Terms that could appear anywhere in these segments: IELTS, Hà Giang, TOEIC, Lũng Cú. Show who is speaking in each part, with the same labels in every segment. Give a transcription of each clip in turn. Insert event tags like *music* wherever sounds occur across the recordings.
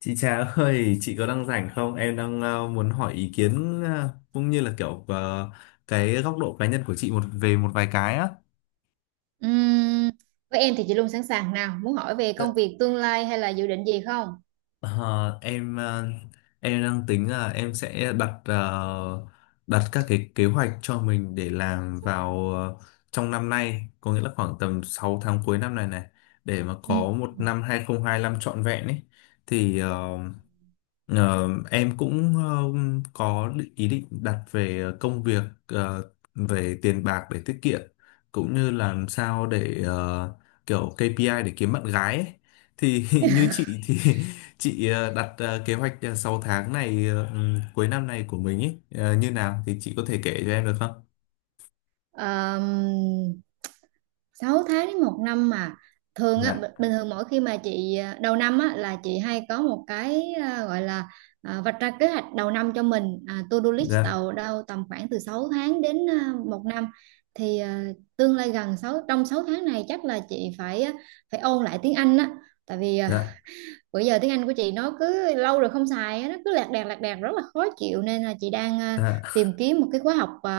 Speaker 1: Chị Trà ơi, chị có đang rảnh không? Em đang muốn hỏi ý kiến cũng như là kiểu cái góc độ cá nhân của chị một về một vài cái á.
Speaker 2: Ừm, với em thì chị luôn sẵn sàng, nào muốn hỏi về
Speaker 1: Ờ,
Speaker 2: công việc tương lai hay là dự định gì không?
Speaker 1: ờ, em ờ, em đang tính là em sẽ đặt đặt các cái kế hoạch cho mình để làm vào trong năm nay, có nghĩa là khoảng tầm 6 tháng cuối năm này này để mà có một
Speaker 2: Ừm.
Speaker 1: năm hai không hai lăm trọn vẹn ấy. Thì ờ, Ờ, em cũng ờ, Có ý định đặt về công việc, về tiền bạc để tiết kiệm, cũng như làm sao để kiểu KPI để kiếm bạn gái ấy. Thì *laughs* như chị thì *laughs* chị đặt kế hoạch 6 tháng này cuối năm này của mình ấy như nào thì chị có thể kể cho em được không?
Speaker 2: Um, 6 tháng đến một năm mà thường á,
Speaker 1: Dạ,
Speaker 2: bình thường mỗi khi mà chị đầu năm á là chị hay có một cái gọi là vạch ra kế hoạch đầu năm cho mình, to-do list
Speaker 1: dạ,
Speaker 2: đầu đâu tầm khoảng từ 6 tháng đến một năm. Thì tương lai gần 6 trong 6 tháng này chắc là chị phải phải ôn lại tiếng Anh á, tại vì
Speaker 1: dạ,
Speaker 2: bữa giờ tiếng Anh của chị nó cứ lâu rồi không xài, nó cứ lạc đàn rất là khó chịu, nên là chị đang
Speaker 1: dạ,
Speaker 2: tìm kiếm một cái khóa học,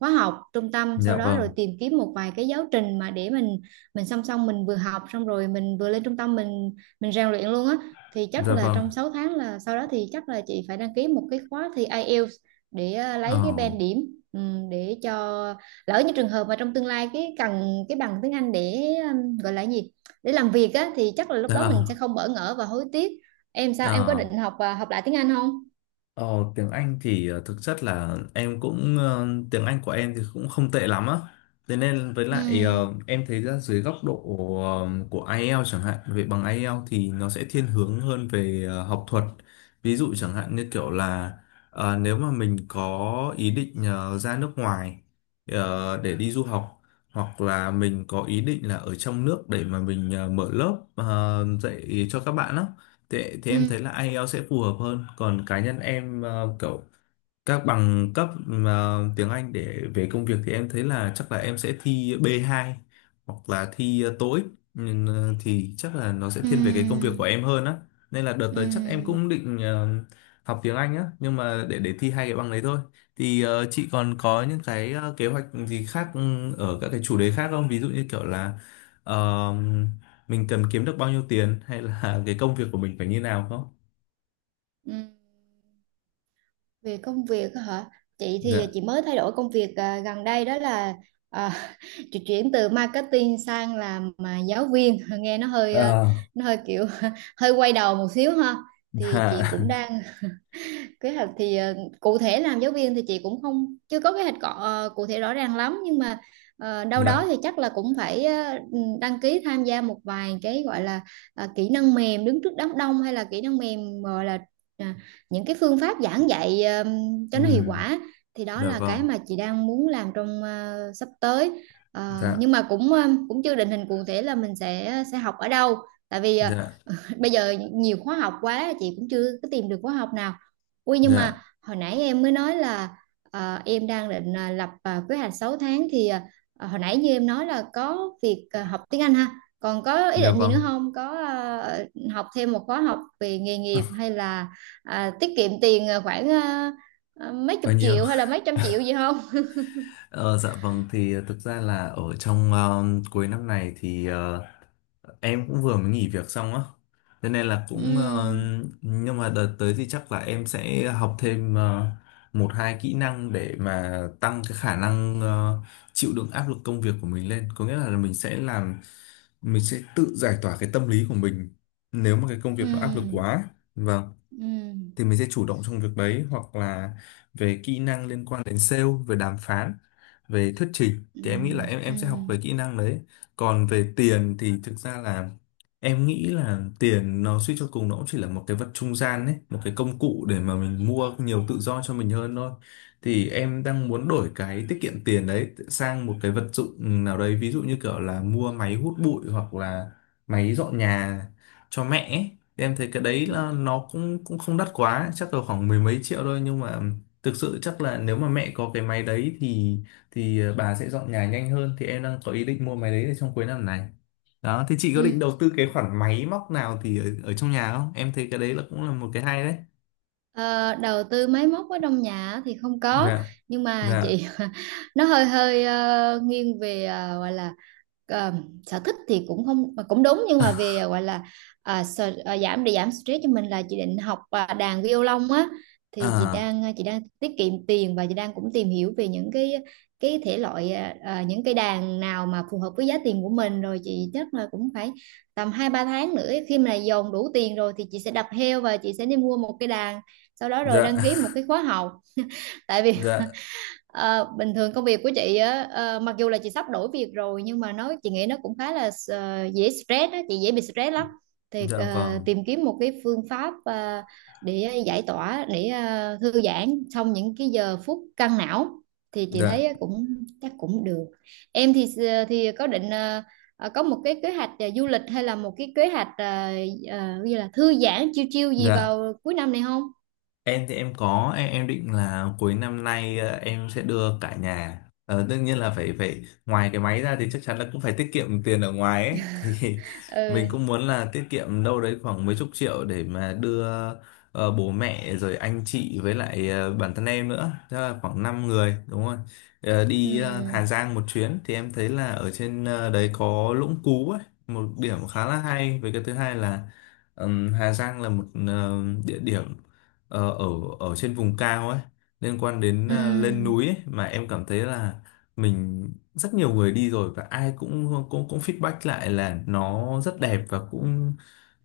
Speaker 2: khóa học trung tâm, sau
Speaker 1: dạ
Speaker 2: đó rồi
Speaker 1: vâng,
Speaker 2: tìm kiếm một vài cái giáo trình mà để mình song song, mình vừa học xong rồi mình vừa lên trung tâm mình rèn luyện luôn á. Thì chắc
Speaker 1: dạ
Speaker 2: là
Speaker 1: vâng.
Speaker 2: trong 6 tháng là sau đó thì chắc là chị phải đăng ký một cái khóa thi IELTS để
Speaker 1: Ờ,
Speaker 2: lấy cái band điểm, ừ, để cho lỡ như trường hợp mà trong tương lai cái cần cái bằng tiếng Anh để gọi là gì, để làm việc á, thì chắc là lúc đó mình sẽ
Speaker 1: dạ,
Speaker 2: không bỡ ngỡ và hối tiếc. Em sao, em có
Speaker 1: ờ.
Speaker 2: định học và học lại tiếng Anh không?
Speaker 1: Ờ, Tiếng Anh thì thực chất là em cũng, tiếng Anh của em thì cũng không tệ lắm á. Thế nên với
Speaker 2: Ừ.
Speaker 1: lại, em thấy ra dưới góc độ của IELTS chẳng hạn, về bằng IELTS thì nó sẽ thiên hướng hơn về học thuật. Ví dụ chẳng hạn như kiểu là nếu mà mình có ý định ra nước ngoài để đi du học, hoặc là mình có ý định là ở trong nước để mà mình mở lớp dạy cho các bạn á. Thế, thì em thấy
Speaker 2: Ừ.
Speaker 1: là IELTS sẽ phù hợp hơn, còn cá nhân em kiểu các bằng cấp mà tiếng Anh để về công việc thì em thấy là chắc là em sẽ thi B2 hoặc là thi TOEIC, nhưng thì chắc là nó sẽ thiên về cái công việc
Speaker 2: Ừ.
Speaker 1: của em hơn á, nên là đợt
Speaker 2: Ừ.
Speaker 1: tới chắc em cũng định học tiếng Anh á, nhưng mà để thi hai cái bằng đấy thôi. Thì chị còn có những cái kế hoạch gì khác, ở các cái chủ đề khác không, ví dụ như kiểu là ờ, mình cần kiếm được bao nhiêu tiền hay là *laughs* cái công việc của mình phải như nào không?
Speaker 2: Ừ. Về công việc á hả? Chị thì
Speaker 1: Dạ.
Speaker 2: chị mới thay đổi công việc gần đây, đó là à, *laughs* chị chuyển từ marketing sang làm giáo viên, *laughs* nghe nó hơi
Speaker 1: Ờ.
Speaker 2: nó hơi kiểu *laughs* hơi quay đầu một xíu ha. Thì
Speaker 1: *laughs*
Speaker 2: chị
Speaker 1: Dạ.
Speaker 2: cũng đang kế hoạch, thì cụ thể làm giáo viên thì chị cũng không chưa có kế hoạch cụ thể rõ ràng lắm, nhưng mà đâu đó
Speaker 1: Dạ.
Speaker 2: thì chắc là cũng phải đăng ký tham gia một vài cái gọi là kỹ năng mềm đứng trước đám đông, hay là kỹ năng mềm gọi là à, những cái phương pháp giảng dạy cho
Speaker 1: Ừ.
Speaker 2: nó hiệu quả. Thì đó
Speaker 1: Dạ
Speaker 2: là cái
Speaker 1: vâng,
Speaker 2: mà chị đang muốn làm trong sắp tới.
Speaker 1: dạ,
Speaker 2: Nhưng mà cũng cũng chưa định hình cụ thể là mình sẽ học ở đâu, tại vì
Speaker 1: dạ,
Speaker 2: *laughs* bây giờ nhiều khóa học quá, chị cũng chưa có tìm được khóa học nào. Ui, nhưng
Speaker 1: dạ,
Speaker 2: mà hồi nãy em mới nói là em đang định lập kế hoạch 6 tháng, thì hồi nãy như em nói là có việc học tiếng Anh ha. Còn có ý
Speaker 1: dạ
Speaker 2: định gì nữa
Speaker 1: vâng,
Speaker 2: không? Có học thêm một khóa học về nghề nghiệp hay là tiết kiệm tiền khoảng mấy
Speaker 1: bao
Speaker 2: chục
Speaker 1: nhiêu?
Speaker 2: triệu hay
Speaker 1: *laughs*
Speaker 2: là mấy trăm triệu gì không?
Speaker 1: Ờ, dạ vâng, thì thực ra là ở trong cuối năm này thì em cũng vừa mới nghỉ việc xong á, cho nên là
Speaker 2: Ừ.
Speaker 1: cũng, ờ, nhưng mà đợt tới thì chắc là em sẽ học thêm một hai kỹ năng để mà tăng cái khả năng chịu đựng áp lực công việc của mình lên, có nghĩa là mình sẽ tự giải tỏa cái tâm lý của mình nếu mà cái công việc
Speaker 2: Ừ.
Speaker 1: nó áp lực quá. Vâng.
Speaker 2: Ừ.
Speaker 1: Thì mình sẽ chủ động trong việc đấy, hoặc là về kỹ năng liên quan đến sale, về đàm phán, về thuyết trình
Speaker 2: Ừ.
Speaker 1: thì em nghĩ là em
Speaker 2: Ừ.
Speaker 1: sẽ học về kỹ năng đấy. Còn về tiền thì thực ra là em nghĩ là tiền nó suy cho cùng nó cũng chỉ là một cái vật trung gian đấy, một cái công cụ để mà mình mua nhiều tự do cho mình hơn thôi, thì em đang muốn đổi cái tiết kiệm tiền đấy sang một cái vật dụng nào đấy, ví dụ như kiểu là mua máy hút bụi hoặc là máy dọn nhà cho mẹ ấy. Em thấy cái đấy
Speaker 2: Ừ.
Speaker 1: là nó cũng cũng không đắt quá, chắc là khoảng mười mấy triệu thôi, nhưng mà thực sự chắc là nếu mà mẹ có cái máy đấy thì bà sẽ dọn nhà nhanh hơn, thì em đang có ý định mua máy đấy để trong cuối năm này. Đó thì chị
Speaker 2: Ừ.
Speaker 1: có định đầu tư cái khoản máy móc nào ở trong nhà không? Em thấy cái đấy là cũng là một cái hay đấy.
Speaker 2: Ờ, đầu tư máy móc ở trong nhà á thì không có,
Speaker 1: Dạ.
Speaker 2: nhưng mà
Speaker 1: Dạ.
Speaker 2: chị *laughs* nó hơi hơi nghiêng về gọi là ờ, sở thích thì cũng không mà cũng đúng, nhưng mà về gọi là giảm để giảm stress cho mình, là chị định học đàn violon á. Thì chị
Speaker 1: À.
Speaker 2: đang chị đang tiết kiệm tiền và chị đang cũng tìm hiểu về những cái thể loại, những cái đàn nào mà phù hợp với giá tiền của mình, rồi chị chắc là cũng phải tầm hai ba tháng nữa, khi mà dồn đủ tiền rồi thì chị sẽ đập heo và chị sẽ đi mua một cái đàn, sau đó rồi
Speaker 1: Dạ.
Speaker 2: đăng ký một cái
Speaker 1: *laughs*
Speaker 2: khóa học. Tại vì
Speaker 1: Dạ.
Speaker 2: *laughs* bình thường công việc của chị á, ờ, mặc dù là chị sắp đổi việc rồi, nhưng mà chị nghĩ nó cũng khá là dễ stress á, chị dễ bị stress lắm. Thì
Speaker 1: Dạ vâng.
Speaker 2: tìm kiếm một cái phương pháp để giải tỏa, để thư giãn trong những cái giờ phút căng não, thì chị
Speaker 1: Dạ.
Speaker 2: thấy cũng chắc cũng được. Em thì thì có định có một cái kế hoạch du lịch hay là một cái kế hoạch như là thư giãn chiêu chiêu gì
Speaker 1: Dạ.
Speaker 2: vào cuối năm này không?
Speaker 1: Em thì em định là cuối năm nay em sẽ đưa cả nhà, đương nhiên là phải phải ngoài cái máy ra thì chắc chắn là cũng phải tiết kiệm tiền ở ngoài ấy *laughs* thì mình cũng
Speaker 2: Ừ.
Speaker 1: muốn là tiết kiệm đâu đấy khoảng mấy chục triệu để mà đưa bố mẹ rồi anh chị với lại bản thân em nữa, tức là khoảng 5 người đúng không. Ờ, đi Hà
Speaker 2: Ừ.
Speaker 1: Giang một chuyến, thì em thấy là ở trên đấy có Lũng Cú ấy, một điểm khá là hay. Với cái thứ hai là, ừm, Hà Giang là một địa điểm ờ, ở ở trên vùng cao ấy, liên quan đến
Speaker 2: Ừ.
Speaker 1: à, lên núi ấy, mà em cảm thấy là mình rất nhiều người đi rồi và ai cũng cũng cũng feedback lại là nó rất đẹp, và cũng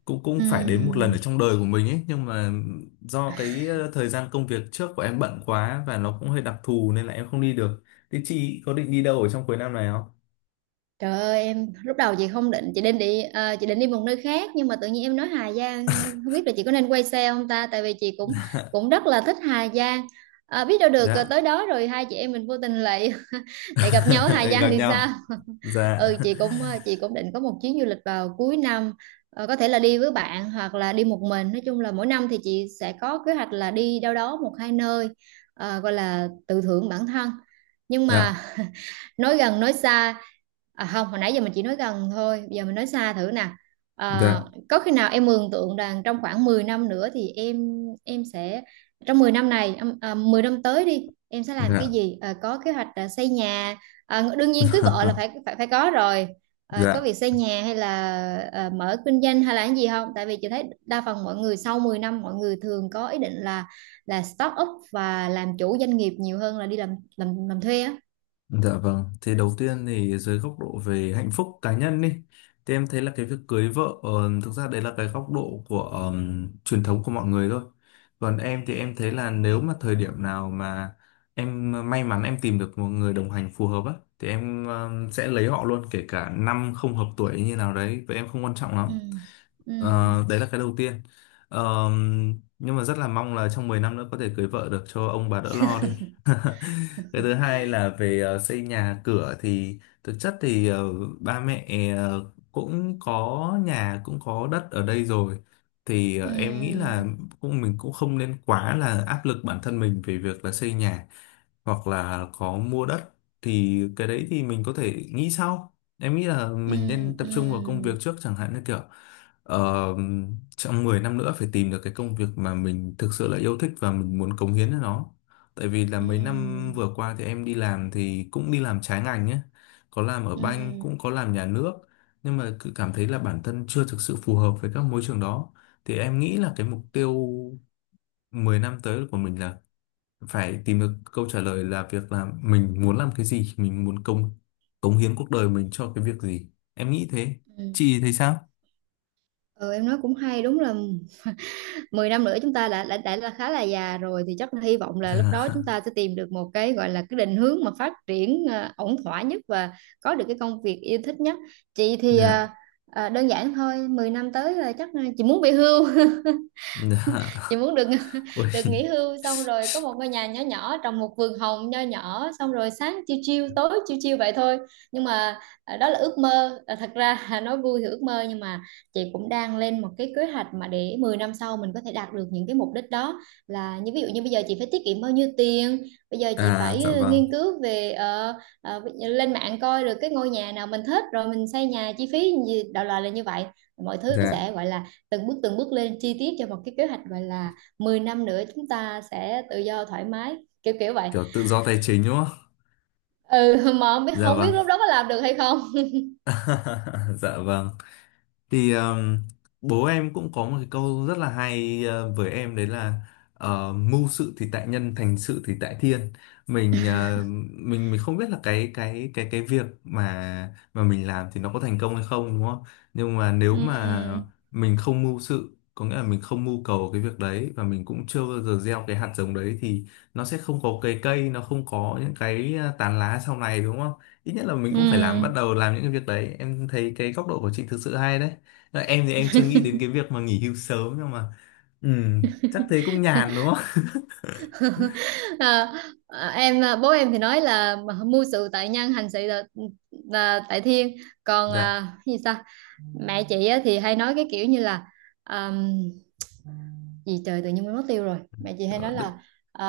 Speaker 1: cũng cũng
Speaker 2: Ừ.
Speaker 1: phải đến một lần ở trong đời của mình ấy, nhưng mà do cái thời gian công việc trước của em bận quá và nó cũng hơi đặc thù nên là em không đi được. Thế chị có định đi đâu ở trong cuối năm này không?
Speaker 2: Trời ơi em, lúc đầu chị không định, chị định đi chị định đi một nơi khác, nhưng mà tự nhiên em nói Hà Giang, không biết là chị có nên quay xe không ta, tại vì chị cũng cũng rất là thích Hà Giang. Ờ, biết đâu được
Speaker 1: Dạ.
Speaker 2: tới đó rồi hai chị em mình vô tình lại *laughs* lại gặp nhau ở Hà
Speaker 1: *laughs* Gặp
Speaker 2: Giang thì sao.
Speaker 1: nhau.
Speaker 2: *laughs* Ừ,
Speaker 1: Dạ.
Speaker 2: chị cũng
Speaker 1: *laughs*
Speaker 2: chị cũng định có một chuyến du lịch vào cuối năm. Ờ, có thể là đi với bạn hoặc là đi một mình, nói chung là mỗi năm thì chị sẽ có kế hoạch là đi đâu đó một hai nơi, gọi là tự thưởng bản thân. Nhưng
Speaker 1: Dạ.
Speaker 2: mà nói gần nói xa, không, hồi nãy giờ mình chỉ nói gần thôi, bây giờ mình nói xa thử nè. à,
Speaker 1: Dạ.
Speaker 2: có khi nào em mường tượng rằng trong khoảng 10 năm nữa thì em sẽ trong 10 năm này 10 năm tới đi, em sẽ làm cái
Speaker 1: Dạ.
Speaker 2: gì, có kế hoạch xây nhà, đương nhiên cưới vợ là phải
Speaker 1: *laughs*
Speaker 2: phải phải có rồi, có
Speaker 1: Dạ.
Speaker 2: việc xây nhà hay là mở kinh doanh hay là cái gì không? Tại vì chị thấy đa phần mọi người sau 10 năm mọi người thường có ý định là start up và làm chủ doanh nghiệp nhiều hơn là đi làm làm thuê á.
Speaker 1: Dạ vâng, thì đầu tiên thì dưới góc độ về hạnh phúc cá nhân đi, thì em thấy là cái việc cưới vợ thực ra đấy là cái góc độ của truyền thống của mọi người thôi. Còn em thì em thấy là nếu mà thời điểm nào mà em may mắn em tìm được một người đồng hành phù hợp á, thì em sẽ lấy họ luôn, kể cả năm không hợp tuổi như nào đấy, vậy em không quan trọng lắm.
Speaker 2: Ừ. Ừ.
Speaker 1: Ờ, đấy là cái đầu tiên. Ờ, nhưng mà rất là mong là trong 10 năm nữa có thể cưới vợ được cho ông bà đỡ lo đi. *laughs* Cái thứ hai là về xây nhà cửa, thì thực chất thì ba mẹ ờ, cũng có nhà cũng có đất ở đây rồi. Thì em nghĩ
Speaker 2: Ừ.
Speaker 1: là mình cũng không nên quá là áp lực bản thân mình về việc là xây nhà hoặc là có mua đất, thì cái đấy thì mình có thể nghĩ sau. Em nghĩ là
Speaker 2: Ừ.
Speaker 1: mình nên tập
Speaker 2: Ừ.
Speaker 1: trung vào công việc trước, chẳng hạn như kiểu, ờ, trong 10 năm nữa phải tìm được cái công việc mà mình thực sự là yêu thích và mình muốn cống hiến cho nó. Tại vì là mấy năm
Speaker 2: Ừ.
Speaker 1: vừa qua thì em đi làm thì cũng đi làm trái ngành nhé. Có làm ở banh
Speaker 2: Ừ.
Speaker 1: cũng có làm nhà nước, nhưng mà cứ cảm thấy là bản thân chưa thực sự phù hợp với các môi trường đó. Thì em nghĩ
Speaker 2: Ừ.
Speaker 1: là cái mục tiêu 10 năm tới của mình là phải tìm được câu trả lời là việc là mình muốn làm cái gì, mình muốn cống cống hiến cuộc đời mình cho cái việc gì. Em nghĩ thế.
Speaker 2: Ừ.
Speaker 1: Chị thấy sao?
Speaker 2: Ừ, em nói cũng hay, đúng là mười năm nữa chúng ta đã là khá là già rồi, thì chắc là hy vọng
Speaker 1: *laughs*
Speaker 2: là lúc đó
Speaker 1: Dạ.
Speaker 2: chúng ta sẽ tìm được một cái gọi là cái định hướng mà phát triển ổn thỏa nhất và có được cái công việc yêu thích nhất. Chị thì
Speaker 1: Dạ.
Speaker 2: đơn giản thôi, 10 năm tới là chắc chị muốn về hưu,
Speaker 1: *laughs*
Speaker 2: chị
Speaker 1: Dạ.
Speaker 2: muốn được
Speaker 1: Ôi.
Speaker 2: *laughs* được nghỉ hưu, xong rồi có một ngôi nhà nhỏ nhỏ, trồng một vườn hồng nho nhỏ, xong rồi sáng chiêu chiêu tối chiêu chiêu vậy thôi. Nhưng mà đó là ước mơ. À, thật ra *laughs* nói vui thì ước mơ, nhưng mà chị cũng đang lên một cái kế hoạch mà để 10 năm sau mình có thể đạt được những cái mục đích đó, là như ví dụ như bây giờ chị phải tiết kiệm bao nhiêu tiền, bây giờ chị
Speaker 1: À dạ
Speaker 2: phải ừ,
Speaker 1: vâng.
Speaker 2: nghiên cứu về ví dụ lên mạng coi được cái ngôi nhà nào mình thích rồi mình xây nhà chi phí gì, đại loại là như vậy. Mọi thứ
Speaker 1: Dạ,
Speaker 2: sẽ gọi là từng bước lên chi tiết cho một cái kế hoạch, gọi là 10 năm nữa chúng ta sẽ tự do thoải mái, kiểu kiểu vậy.
Speaker 1: kiểu tự do tài chính đúng không?
Speaker 2: Ừ, *laughs* mà không biết
Speaker 1: Dạ
Speaker 2: không
Speaker 1: vâng.
Speaker 2: biết lúc đó có làm được hay không.
Speaker 1: *laughs* Dạ vâng. Thì bố em cũng có một cái câu rất là hay với em đấy là mưu sự thì tại nhân, thành sự thì tại thiên. Mình ờ, mình không biết là cái việc mà mình làm thì nó có thành công hay không đúng không? Nhưng mà nếu mà
Speaker 2: Ừ.
Speaker 1: mình không mưu sự, có nghĩa là mình không mưu cầu cái việc đấy và mình cũng chưa bao giờ gieo cái hạt giống đấy, thì nó sẽ không có cái cây, nó không có những cái tán lá sau này đúng không? Ít nhất là mình cũng phải làm, bắt
Speaker 2: Ừ.
Speaker 1: đầu làm những cái việc đấy. Em thấy cái góc độ của chị thực sự hay đấy. Dạ, em thì em chưa nghĩ đến cái việc mà nghỉ hưu sớm, nhưng mà ừ, chắc thế cũng nhàn đúng không? *laughs*
Speaker 2: *laughs* à, Bố em thì nói là mưu sự tại nhân, hành sự là tại thiên. Còn
Speaker 1: Dạ.
Speaker 2: cái gì ta, mẹ chị á thì hay nói cái kiểu như là à, gì trời, tự nhiên quên mất tiêu rồi. Mẹ chị hay
Speaker 1: Rồi,
Speaker 2: nói
Speaker 1: đ-
Speaker 2: là à,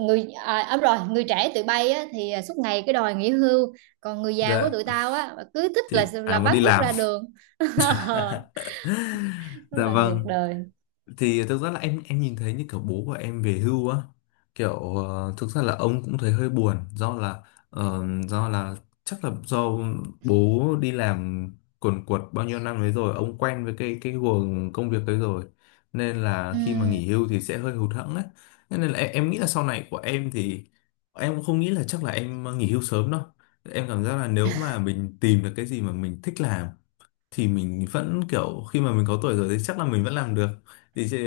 Speaker 2: người đúng rồi, người trẻ tụi bay á, thì suốt ngày cái đòi nghỉ hưu, còn người già của
Speaker 1: dạ,
Speaker 2: tụi tao á cứ thích là
Speaker 1: thì ai muốn
Speaker 2: vác
Speaker 1: đi
Speaker 2: cuốc
Speaker 1: làm?
Speaker 2: ra đường. *laughs*
Speaker 1: *laughs*
Speaker 2: Rất
Speaker 1: Dạ
Speaker 2: là ngược
Speaker 1: vâng.
Speaker 2: đời.
Speaker 1: Thì thực ra là em nhìn thấy như kiểu bố của em về hưu á, kiểu thực ra là ông cũng thấy hơi buồn, do là ờ, do là chắc là do bố đi làm quần quật bao nhiêu năm đấy rồi, ông quen với cái guồng công việc đấy rồi, nên là khi mà
Speaker 2: Ừm.
Speaker 1: nghỉ hưu thì sẽ hơi hụt hẫng đấy. Thế nên là em nghĩ là sau này của em thì em cũng không nghĩ là chắc là em nghỉ hưu sớm đâu. Em cảm giác là nếu mà mình tìm được cái gì mà mình thích làm thì mình vẫn kiểu khi mà mình có tuổi rồi thì chắc là mình vẫn làm được. thì chị-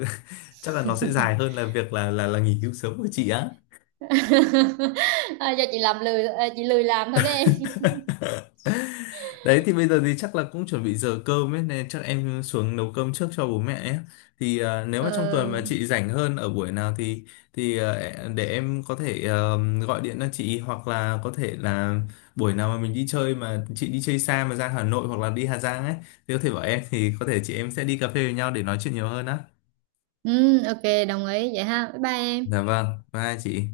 Speaker 1: *laughs* chắc là nó sẽ dài hơn là việc là nghỉ hưu sớm của chị á.
Speaker 2: *laughs* Do chị làm lười, chị lười làm thôi đấy em.
Speaker 1: Đấy thì bây giờ thì chắc là cũng chuẩn bị giờ cơm ấy, nên chắc em xuống nấu cơm trước cho bố mẹ ấy. Thì à, nếu
Speaker 2: Ờ,
Speaker 1: mà trong tuần mà
Speaker 2: ừ,
Speaker 1: chị rảnh hơn ở buổi nào thì thì à, để em có thể gọi điện cho chị, hoặc là có thể là buổi nào mà mình đi chơi mà chị đi chơi xa mà ra Hà Nội hoặc là đi Hà Giang ấy thì có thể bảo em, thì có thể chị em sẽ đi cà phê với nhau để nói chuyện nhiều hơn á.
Speaker 2: ok, đồng ý vậy ha, bye bye em.
Speaker 1: Dạ vâng, bye chị.